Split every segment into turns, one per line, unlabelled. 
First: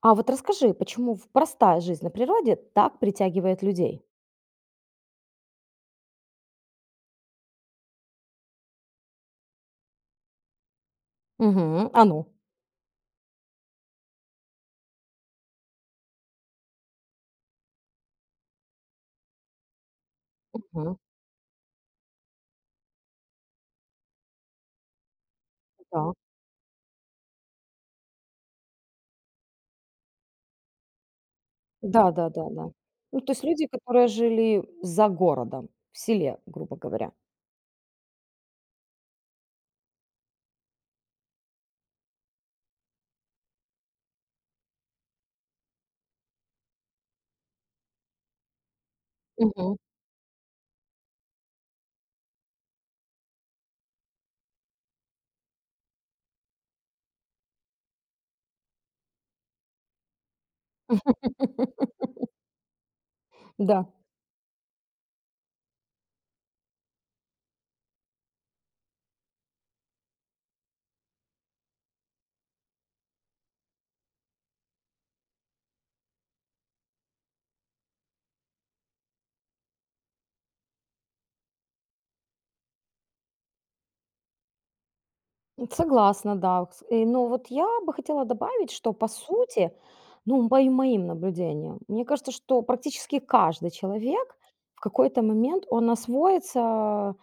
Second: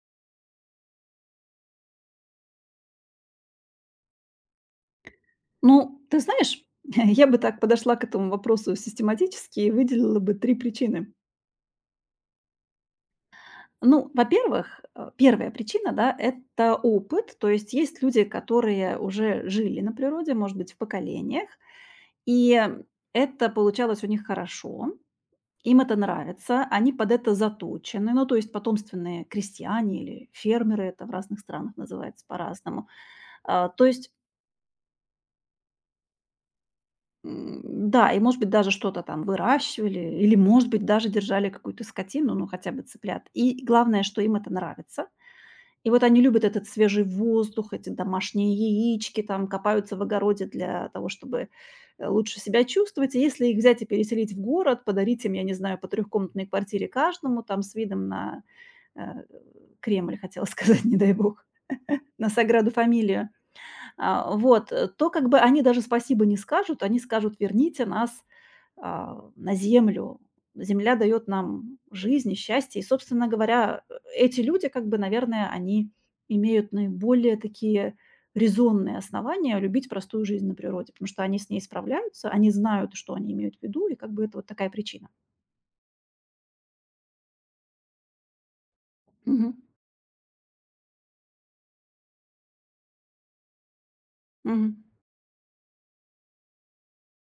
А вот расскажи, почему в простая жизнь на природе так притягивает людей?
Ну, ты знаешь, я бы так подошла к этому вопросу систематически и выделила бы 3 причины.
Мгм. А ну.
Ну, во-первых, 1-я причина, да, это опыт. То есть есть люди, которые уже жили на природе, может быть, в
Мгм.
поколениях, и это получалось у них хорошо, им это
Да.
нравится, они под это заточены. Ну, то есть потомственные крестьяне или фермеры, это в разных странах называется
Да-да-да-да.
по-разному.
Ну, то есть люди,
То
которые
есть
жили за городом, в селе, грубо говоря.
Да, и, может быть, даже что-то там выращивали или, может быть, даже держали какую-то скотину, ну, хотя бы цыплят. И главное, что им это нравится. И вот они любят этот свежий воздух, эти домашние яички, там
Мгм.
копаются в огороде для того, чтобы, лучше себя чувствовать. И если их взять и переселить в город, подарить им, я не знаю, по трехкомнатной квартире каждому, там с видом на, э, Кремль, хотела сказать, не дай бог, на Саграду Фамилию.
Да.
То как бы они даже спасибо не скажут, они скажут: "Верните нас на землю. Земля дает нам жизнь и счастье. И, собственно говоря, эти люди, как бы, наверное, они имеют наиболее такие резонные основания любить простую жизнь на природе, потому что они с ней справляются, они знают, что они имеют в виду, и как бы это вот такая причина.
Согласна, да. Но вот я бы хотела добавить, что по
Мгм.
сути, ну, по и моим наблюдениям, мне кажется, что практически каждый человек
Мгм.
в какой-то момент он освоится,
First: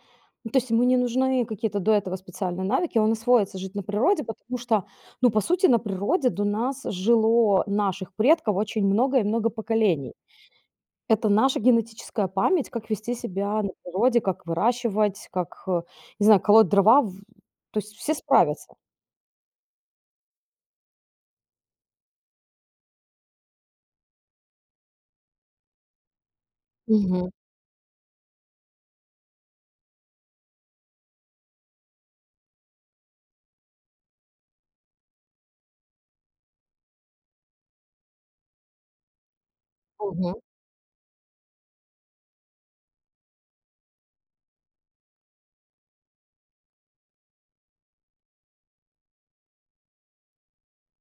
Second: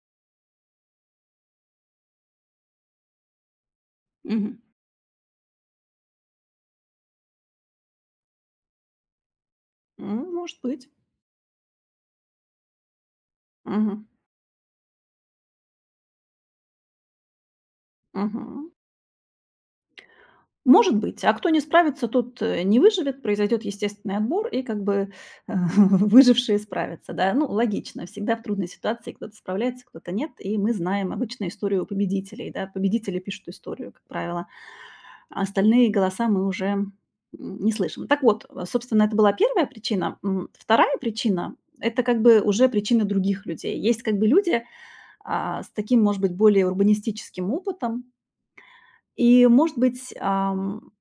ну, то есть ему не нужны какие-то до этого специальные навыки, он освоится жить на природе, потому
Мгм.
что, ну, по сути, на природе до нас жило наших предков очень много и много поколений.
М, может быть.
Это наша генетическая память, как вести себя на
Мгм.
природе, как выращивать, как, не знаю, колоть дрова. То есть все
Мгм.
справятся.
Может быть, а кто не справится, тот, не выживет, произойдет естественный отбор, и как бы, выжившие справятся,
Мгм,
да. Ну, логично, всегда в трудной ситуации кто-то справляется, кто-то нет, и мы знаем обычно историю победителей, да. Победители пишут историю, как правило, а остальные голоса мы уже, не слышим. Так вот, собственно, это была первая причина.
мгм.
2-я причина- это как бы уже причина других людей. Есть как бы люди, с таким, может быть, более урбанистическим опытом, и, может быть,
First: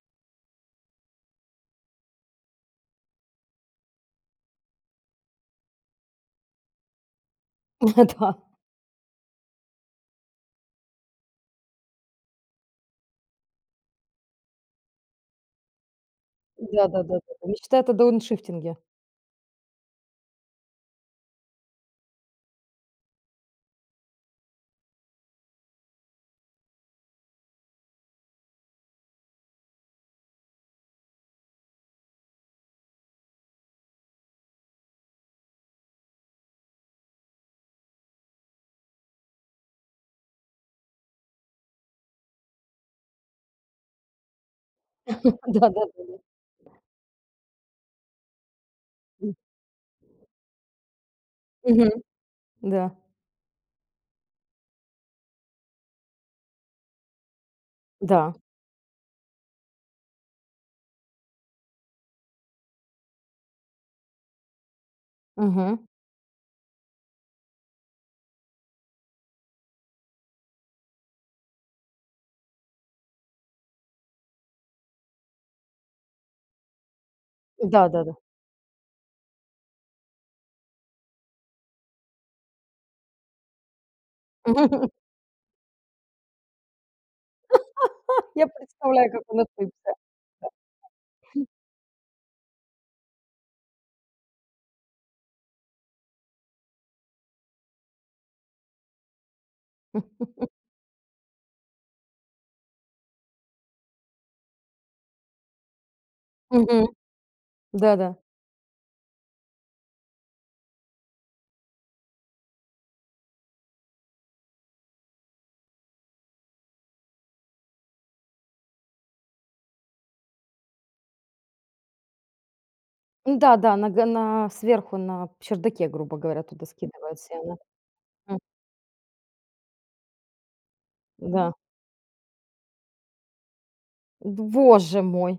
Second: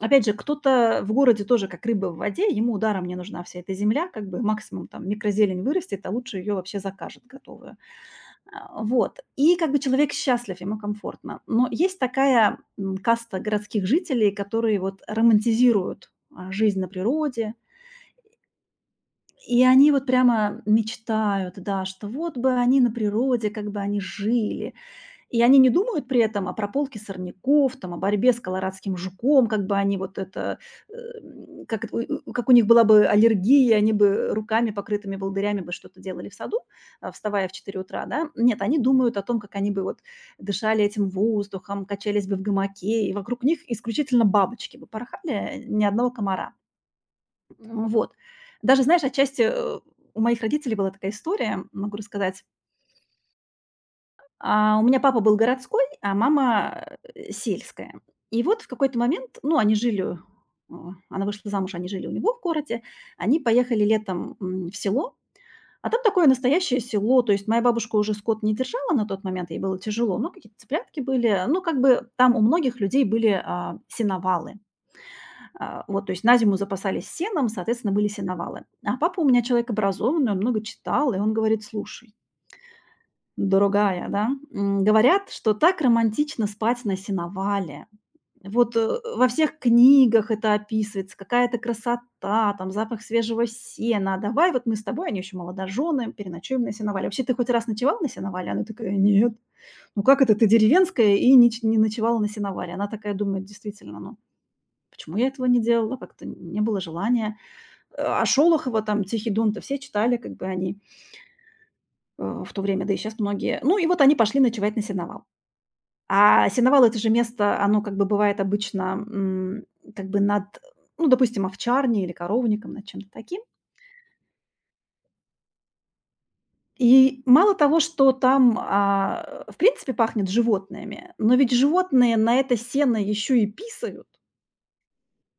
Опять же, кто-то в городе тоже как рыба в воде, ему ударом не нужна вся эта земля, как бы максимум там микрозелень вырастет, а лучше ее вообще закажет готовую.
Да.
Вот. И как бы человек счастлив, ему комфортно. Но есть такая каста городских жителей, которые вот романтизируют жизнь на
Да-да-да-да.
природе,
Мечтает о дауншифтинге.
и они вот прямо мечтают, да, что вот бы они на природе, как бы они жили, и они не думают при этом о прополке сорняков, там, о борьбе с колорадским жуком, как бы они вот это, как, это, у как у них была бы аллергия, они бы руками, покрытыми волдырями, бы что-то делали в саду, вставая в 4 утра, да. Нет, они думают о том, как они бы вот дышали этим воздухом, качались бы в гамаке, и вокруг них исключительно бабочки бы порхали, ни одного
Да-да-да-да.
комара. М, вот. Даже, знаешь, отчасти, у моих родителей была такая история,
Мгм.
могу рассказать.
Да.
У меня папа был городской, а мама, сельская.
Да.
И вот в какой-то момент, ну, они жили, э, она вышла замуж, они жили у него в городе, они поехали летом, в село,
Мгм.
а там такое настоящее село. То есть моя бабушка уже скот не держала на тот момент, ей было тяжело, но какие-то цыплятки были. Ну, как бы там у многих людей были, сеновалы. Вот, то есть на зиму запасались сеном, соответственно, были
Да-да-да.
сеновалы. А папа у меня человек образованный, он много читал, и он говорит: "Слушай, другая, да? Говорят, что так романтично спать на сеновале.
Я
Вот,
представляю, как
во
он
всех
отвлекся.
книгах это описывается, какая-то красота, там запах свежего сена. Давай вот мы с тобой, они еще молодожены, переночуем на сеновале. Вообще, ты хоть раз ночевал на сеновале? Она такая: "Нет". Ну как это ты деревенская и не ночевала на сеновале? Она такая думает: "Действительно, ну почему я этого не делала? Как-то не было
Мгм.
желания". Э,
Да-да.
а Шолохова там "Тихий Дон"-то все читали, как бы они, в то время, да и сейчас многие. Ну и вот они пошли ночевать на сеновал. А сеновал- это же место, оно как бы бывает обычно, как бы над, ну, допустим, овчарней или коровником, над чем-то таким.
Да-да, на сверху на чердаке, грубо говоря, туда
И
скидывается, и
мало
она.
того, что
М,
там, в принципе, пахнет животными, но ведь
да.
животные на это сено еще и писают.
Боже мой!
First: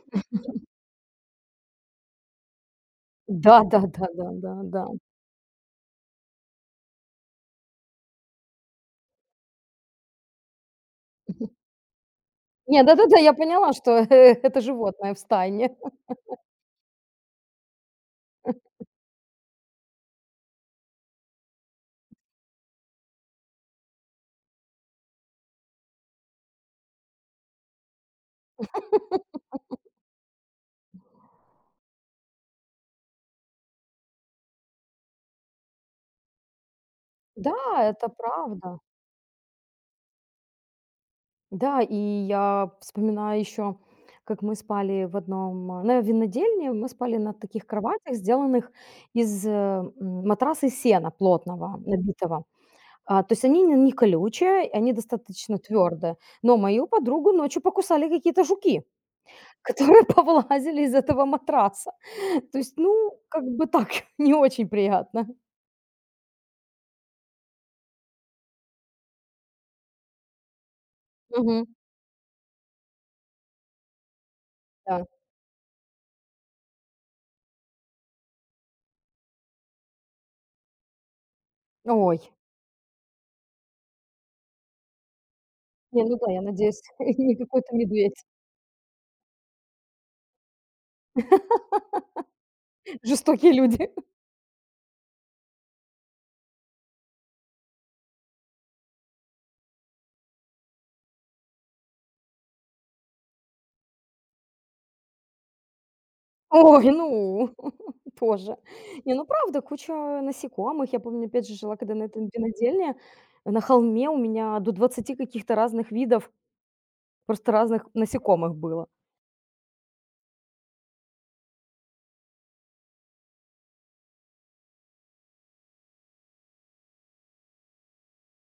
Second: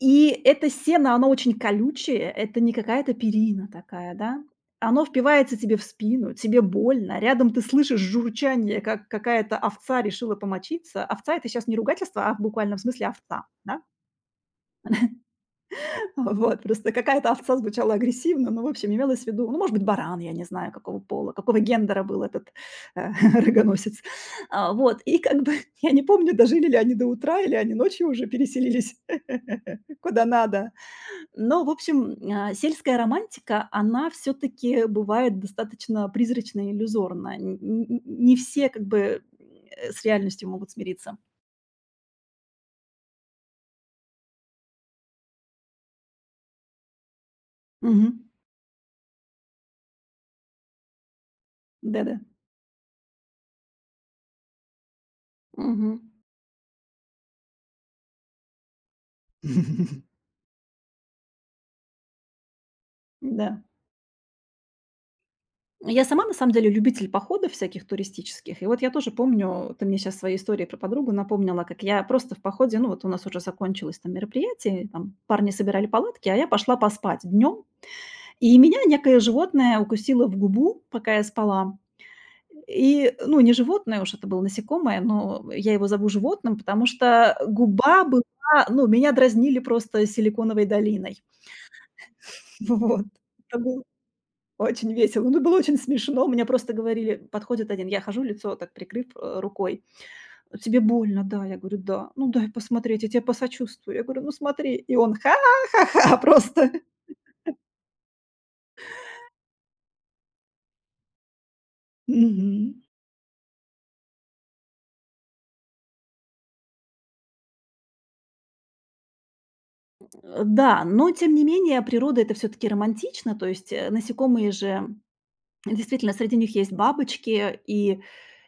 И это сено, оно очень колючее, это не какая-то перина такая, да.
Да-да-да-да-да-да.
Оно впивается тебе в спину, тебе больно. Рядом ты слышишь журчание, как какая-то овца решила помочиться. Овца- это сейчас не ругательство, а в буквальном
Не,
смысле
да-да-да, я
овца,
поняла,
да.
что это животное в стайне.
Вот, просто какая-то овца звучала агрессивно, но, в общем, имелось в виду, ну, может быть, баран, я не знаю, какого пола, какого гендера был этот э, рогоносец. Вот, и как бы я не помню, дожили ли они до утра, или они ночью уже переселились куда надо. Но, в общем, сельская романтика, она все-таки бывает достаточно призрачная, иллюзорна.
Да, это
Не все
правда.
как бы с реальностью могут смириться.
Да, и я вспоминаю еще, как мы спали в одном, на винодельне, мы спали на таких кроватях,
Мгм.
сделанных из матраса из сена плотного,
Да-да.
набитого. То есть они не колючие, они достаточно
Мгм.
твердые. Но мою подругу ночью покусали какие-то жуки, которые повылазили из этого матраса. То есть, ну, как
Да.
бы так, не очень приятно.
Я сама, на самом деле, любитель походов всяких туристических. И вот я тоже помню, ты мне сейчас своей историей про подругу напомнила,
Мгм.
как я просто в походе, ну вот у нас уже закончилось там мероприятие,
Да.
там парни собирали палатки, а я пошла поспать днем. И меня некое животное укусило в губу, пока я спала.
Ой,
И, ну, не животное уж, это было насекомое, но я его
не,
зову
ну да, я
животным,
надеюсь,
потому
не
что
какой-то
губа была,
медведь.
ну, меня дразнили просто силиконовой долиной.
Жестокие
Вот.
люди.
Очень весело. Ну, было очень смешно. Мне просто говорили, подходит один, я хожу, лицо вот так прикрыв рукой. Тебе больно, да? Я говорю, да. Ну, дай посмотреть, я тебе посочувствую. Я говорю, ну, смотри. И он ха-ха просто.
Ой, ну, тоже. Не, ну правда, куча насекомых. Я помню, опять же, жила когда на этом
Мгм.
винодельне, на холме у меня до двадцати каких-то разных видов, просто разных насекомых было.
Да, но тем не менее природа это все-таки романтично, то есть насекомые же Действительно, среди них есть бабочки, и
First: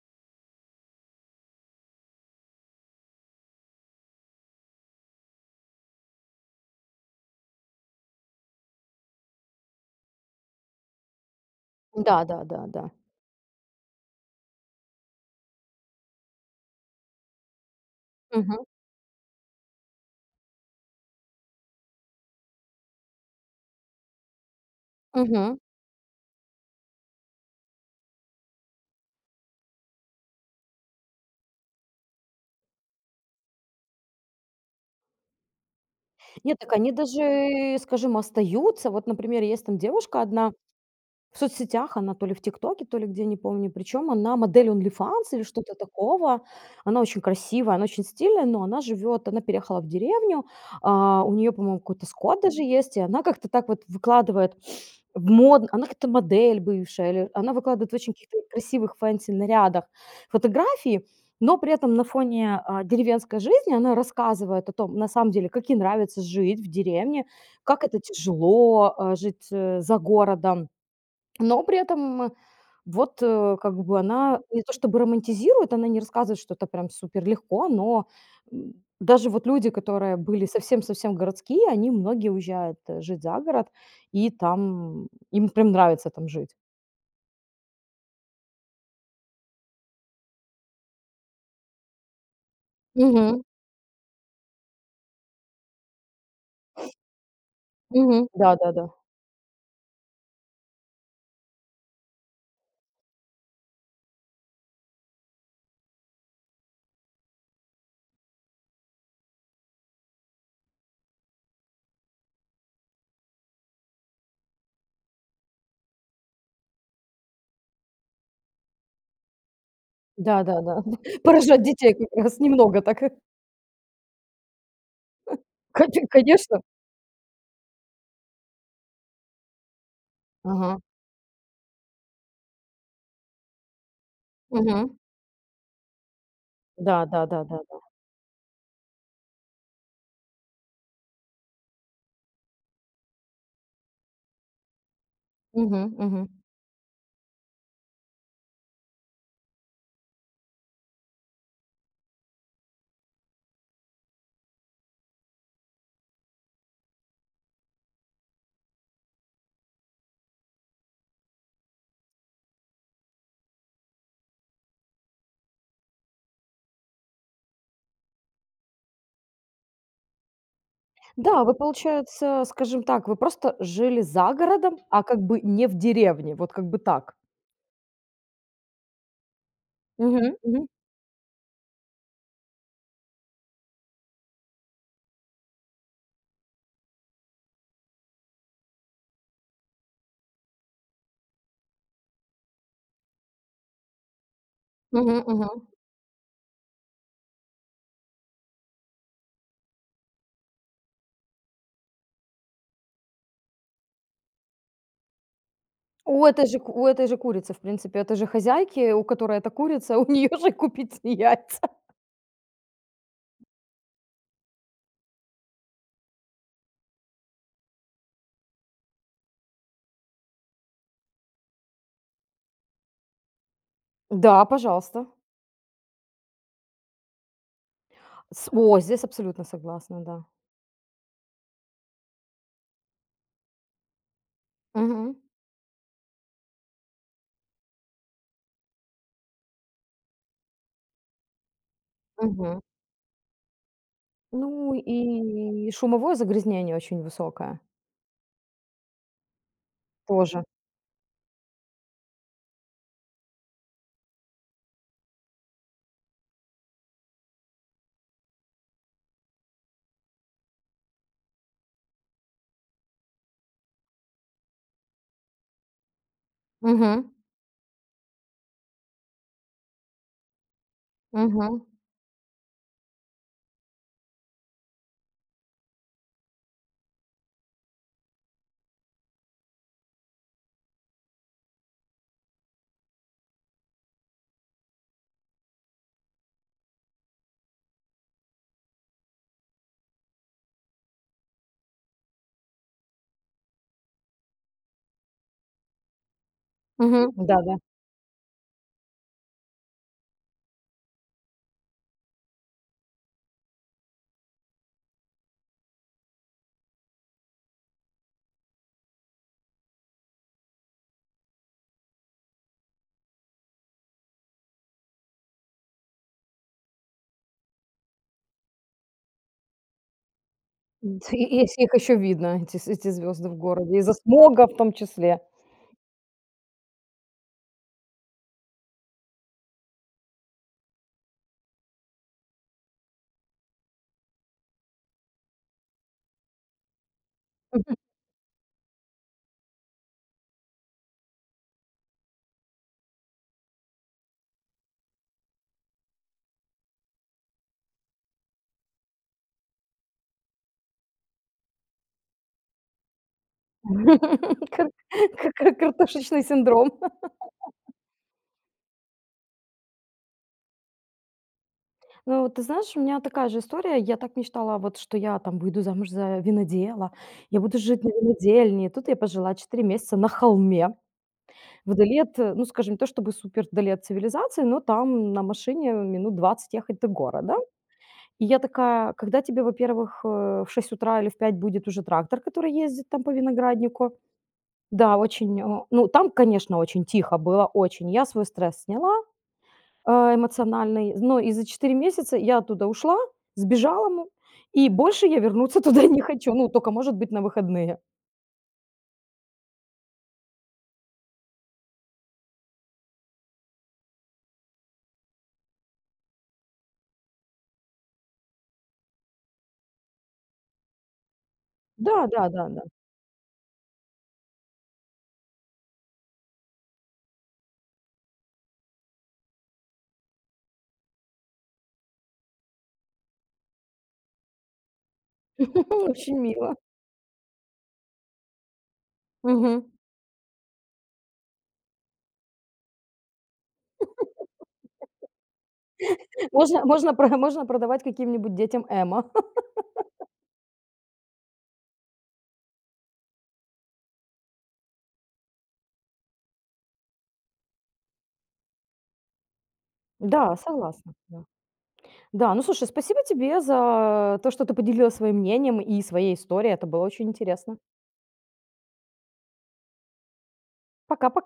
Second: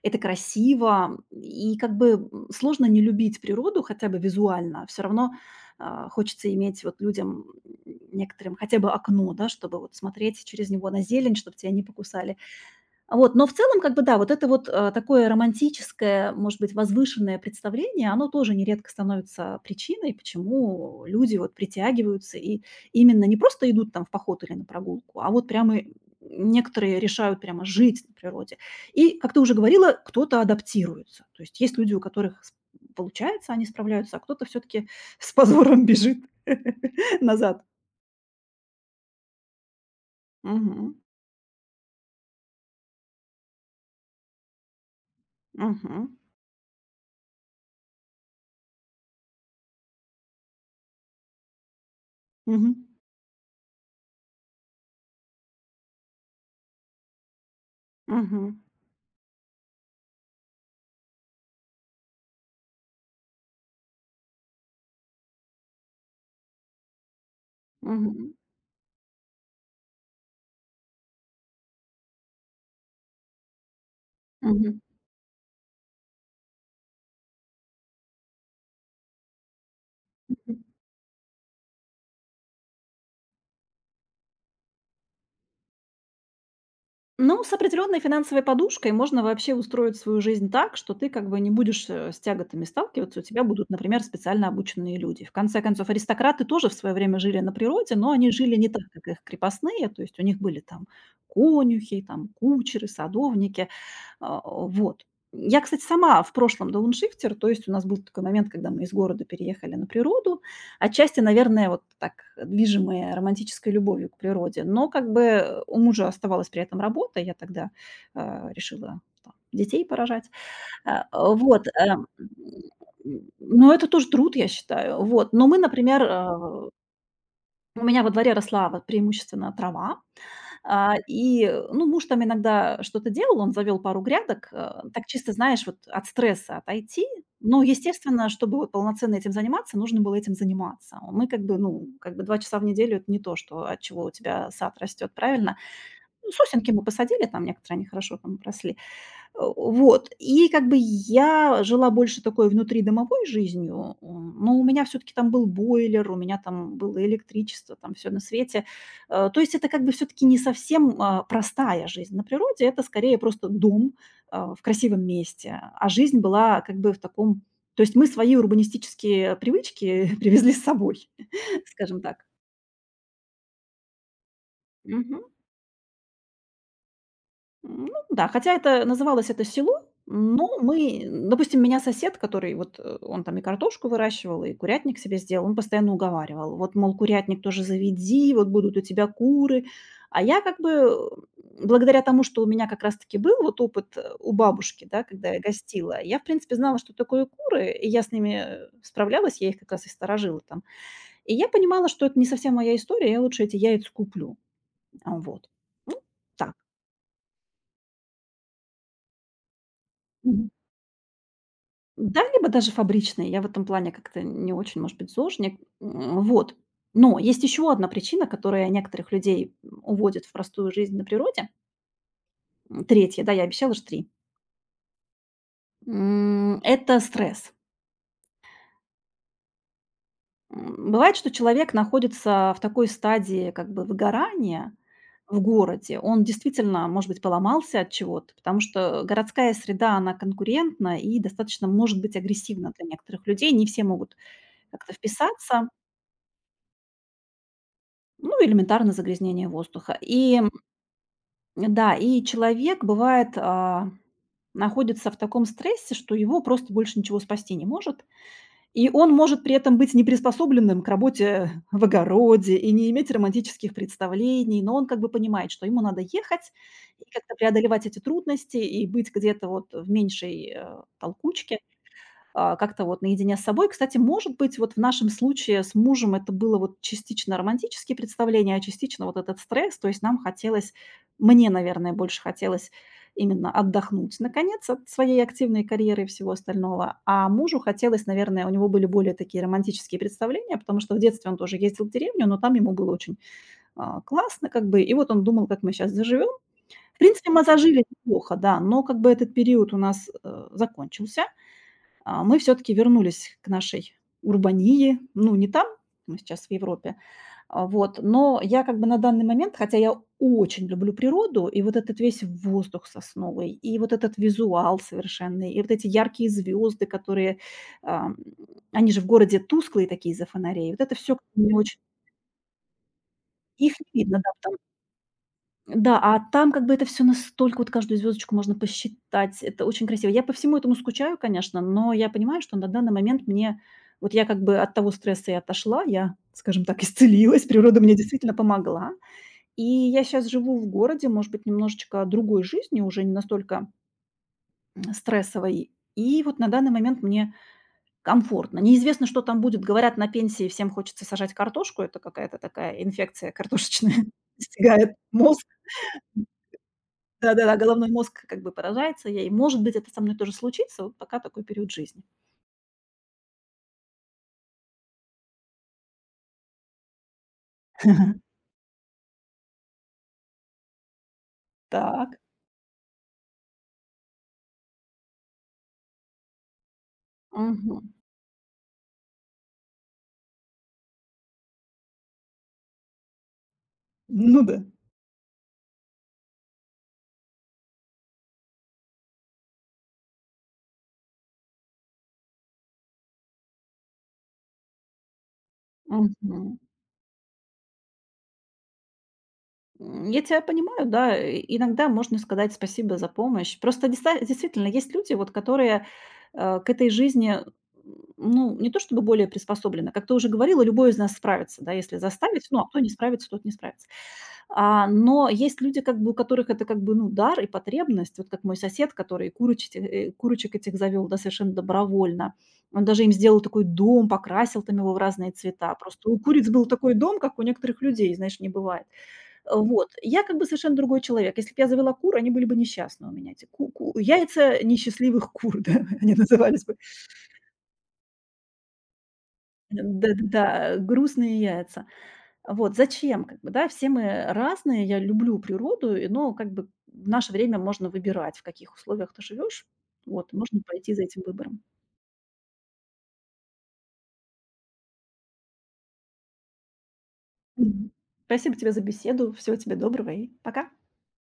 это красиво. И как бы, сложно не любить природу хотя бы визуально. Все равно, хочется иметь вот людям, некоторым хотя бы окно, да, чтобы вот смотреть через него на зелень, чтобы тебя не
Да,
покусали.
да, да, да.
Вот, но в целом, как бы, да, вот это вот, такое романтическое, может быть, возвышенное представление, оно тоже
Мгм,
нередко становится причиной, почему люди вот притягиваются и именно не просто идут там в поход или на прогулку, а вот
мгм.
прямо и некоторые решают прямо жить на природе. И, как ты уже говорила, кто-то адаптируется. То есть есть люди, у которых с получается, они справляются, а кто-то все таки с позором бежит
Нет, так они
назад.
даже, скажем, остаются. Вот, например, есть там девушка одна, в соцсетях, она то ли в "Тиктоке", то ли где, не помню. Причем она модель "Онлифанс" или что-то
Мгм.
такого. Она очень красивая, она очень стильная, но она переехала в деревню, у нее, по-моему, какой-то скот даже
Мгм.
есть, и она как-то так вот выкладывает в мод она как то модель бывшая, или она выкладывает в очень каких-то
Мгм.
красивых фэнси-нарядах фотографии, но при этом на фоне, деревенской жизни она рассказывает о том, на самом деле, как ей нравится жить в деревне, как это
Мгм.
тяжело, жить, за городом. Но при этом вот, как бы она не то
Мгм.
чтобы романтизирует, она не рассказывает, что это прям супер легко, но, м, даже вот люди, которые были
Мгм.
совсем-совсем городские, они многие уезжают, жить за город, и там им прям нравится там жить.
Ну, с определенной финансовой подушкой можно вообще устроить свою жизнь так, что ты как бы не будешь с тяготами сталкиваться. У
Мгм,
тебя будут, например, специально обученные люди. В конце концов, аристократы тоже в свое время жили на природе, но
мгм.
они жили не так,
Да-да-да.
как их крепостные. То есть у них были там конюхи, там кучеры, садовники. А, Вот. Я, кстати, сама в прошлом дауншифтер, то есть у нас был такой момент, когда мы из города переехали на природу, отчасти, наверное, вот так, движимые романтической любовью к природе. Но как бы у мужа оставалась при этом работа. Я тогда, решила там детей поражать,
Да-да-да.
А,
Поражать
вот,
детей как раз немного так.
но это тоже труд, я считаю. Вот, но мы, например,
Конечно.
у меня во дворе росла вот преимущественно трава.
Ага.
И, ну, муж там иногда что-то делал, он завел пару грядок. Э,
Мгм.
так чисто, знаешь, вот от стресса отойти. Но,
Да-да-да-да-да.
естественно, чтобы вот полноценно этим заниматься, нужно было этим заниматься. Мы как бы, ну, как бы 2 часа в неделю- это не то, что от чего у тебя сад растет, правильно?
Мгм, мгм.
Ну, сосенки мы посадили, там некоторые, они хорошо там росли. Вот. И как бы я жила больше такой внутридомовой жизнью, но у меня все таки там был бойлер, у меня там было электричество, там все на свете. То есть это как бы все таки не совсем, простая жизнь на природе, это скорее просто дом, в красивом месте. А жизнь была как бы в таком то есть мы свои урбанистические привычки привезли с собой,
Да, вы,
скажем так.
получается, скажем так, вы просто жили за городом, а как бы не в деревне, вот как бы так.
Ну да, хотя это называлось это село,
Мгм.
но
Мгм.
мы допустим, меня сосед, который вот, он там и картошку выращивал, и курятник себе сделал, он постоянно уговаривал: "Вот, мол, курятник тоже заведи, вот будут у тебя куры". А я как бы, благодаря тому, что у меня как раз таки был вот опыт, у бабушки, да,
Мгм,
когда я
мгм.
гостила, я, в принципе, знала, что такое куры, и я с ними, справлялась, я их как раз и сторожила там. И я понимала, что это не совсем моя история, я лучше эти яйца куплю. Вот. Ну,
У этой
так.
же ку у этой же курицы, в принципе, этой же хозяйки, у которой эта курица, у неё же купите яйца.
Да, либо даже фабричные. Я в этом плане как-то не очень, может быть, зожник. М, вот. Но есть еще одна причина, которая некоторых людей уводит в простую жизнь на природе. 3-я, да, я обещала же 3.
Да, пожалуйста.
Это стресс.
Здесь абсолютно согласна, да.
Бывает, что человек находится в такой стадии как бы выгорания
Мгм.
в городе. Он действительно, может быть, поломался от чего-то, потому что городская среда, она конкурентна и достаточно может быть
Мгм.
агрессивна для некоторых людей. Не все могут
Ну
как-то вписаться.
и шумовое загрязнение очень высокое
Ну, элементарно загрязнение воздуха.
тоже.
Да, и человек бывает, находится в таком стрессе, что его просто больше ничего спасти не может. И он может при этом быть неприспособленным к работе в огороде и не иметь романтических представлений, но он как бы понимает, что ему надо ехать и
Мгм.
как-то преодолевать эти трудности и быть где-то вот в меньшей,
Мгм.
толкучке как-то вот наедине с собой. Кстати, может быть, вот в нашем случае с мужем это было вот частично романтические представления, а частично вот этот стресс. То есть нам хотелось, мне, наверное, больше хотелось именно отдохнуть, наконец, от своей активной карьеры и всего остального. А мужу хотелось, наверное, у него были более такие романтические представления, потому что в детстве он тоже ездил в деревню, но там ему было очень классно, как бы. И вот он думал, как мы сейчас заживем. В
Мгм.
принципе, мы
Да-да.
зажили неплохо, да, но как бы этот период у нас закончился, мы все таки вернулись к нашей урбании. Ну, не там, мы сейчас в Европе, но я как бы на данный момент, хотя я очень люблю природу, и вот этот весь воздух сосновый, и вот этот визуал совершенный, и вот эти яркие звезды, которые, ам, они же в городе тусклые такие из-за фонарей. Вот это
М, ц
все
И
не
если их
очень,
еще видно, эти звезды в
их
городе,
не
из-за
видно,
смога
да,
в том числе.
да, а там как бы это все настолько, вот каждую звездочку можно посчитать. Это очень красиво. Я по всему этому скучаю, конечно, но я понимаю, что на данный момент мне, я как бы от того стресса и отошла, я, скажем так, исцелилась, природа мне действительно помогла. И я сейчас живу в городе, может быть, немножечко другой жизнью, уже не настолько стрессовой. И вот на данный момент мне комфортно. Неизвестно, что там будет. Говорят, на пенсии всем хочется сажать картошку. Это какая-то такая инфекция картошечная,
Кар
стигает
ка
мозг.
ка Картошечный синдром.
Да-да-да, головной мозг как бы поражается ей. Может быть, это со мной тоже случится, вот пока такой период жизни.
Ну, вот ты знаешь, у меня такая же история. Я так мечтала, вот что я там выйду замуж за винодела, я буду жить на винодельне. Тут я пожила 4 месяца на холме, вдали
Так.
от, ну, скажем, не то чтобы супер вдали от цивилизации, но там на машине минут 20 ехать до города.
Мгм.
И я такая, когда тебе, во-первых, в 6 утра или в 5 будет уже трактор, который ездит там по винограднику.
Ну да.
Да, очень, ну, там, конечно, очень тихо было, очень. Я свой стресс сняла, э, эмоциональный, но и за 4 месяца я оттуда ушла, сбежала, и больше я вернуться туда не хочу. Ну,
Мгм.
только, может быть, на выходные.
Я тебя понимаю, да, иногда можно сказать спасибо за помощь. Просто диста действительно есть люди, вот, которые, к этой жизни, ну, не то чтобы более приспособлены. Как ты уже говорила, любой из нас справится, да, если
Да, да, да,
заставить. Ну,
да.
а кто не справится, тот не справится. А, но есть люди, как бы, у которых это, как бы, ну, дар и потребность. Вот как мой сосед, который курочек этих завел, да, совершенно добровольно. Он даже им сделал такой дом, покрасил там его в разные цвета. Просто
Очень
у куриц
мило.
был такой дом, как у некоторых людей, знаешь, не бывает.
Мгм.
Я как бы совершенно другой человек. Если бы я завела кур, они были бы несчастны у меня, эти ку ку яйца несчастливых кур, да, они
Можно
назывались бы.
можно про можно продавать каким-нибудь детям эмо.
Да-да-да, грустные яйца. Вот, зачем, как бы, да, все мы разные, я люблю природу, и, но как бы в наше время можно выбирать, в каких условиях ты живешь. Вот,
Да,
можно
согласна,
пойти за этим
да.
выбором.
Да, ну, слушай, спасибо тебе за то, что ты поделилась своим мнением и своей историей. Это было очень интересно.
Мгм. Спасибо тебе за беседу, всего тебе доброго и пока.
Пока-пока.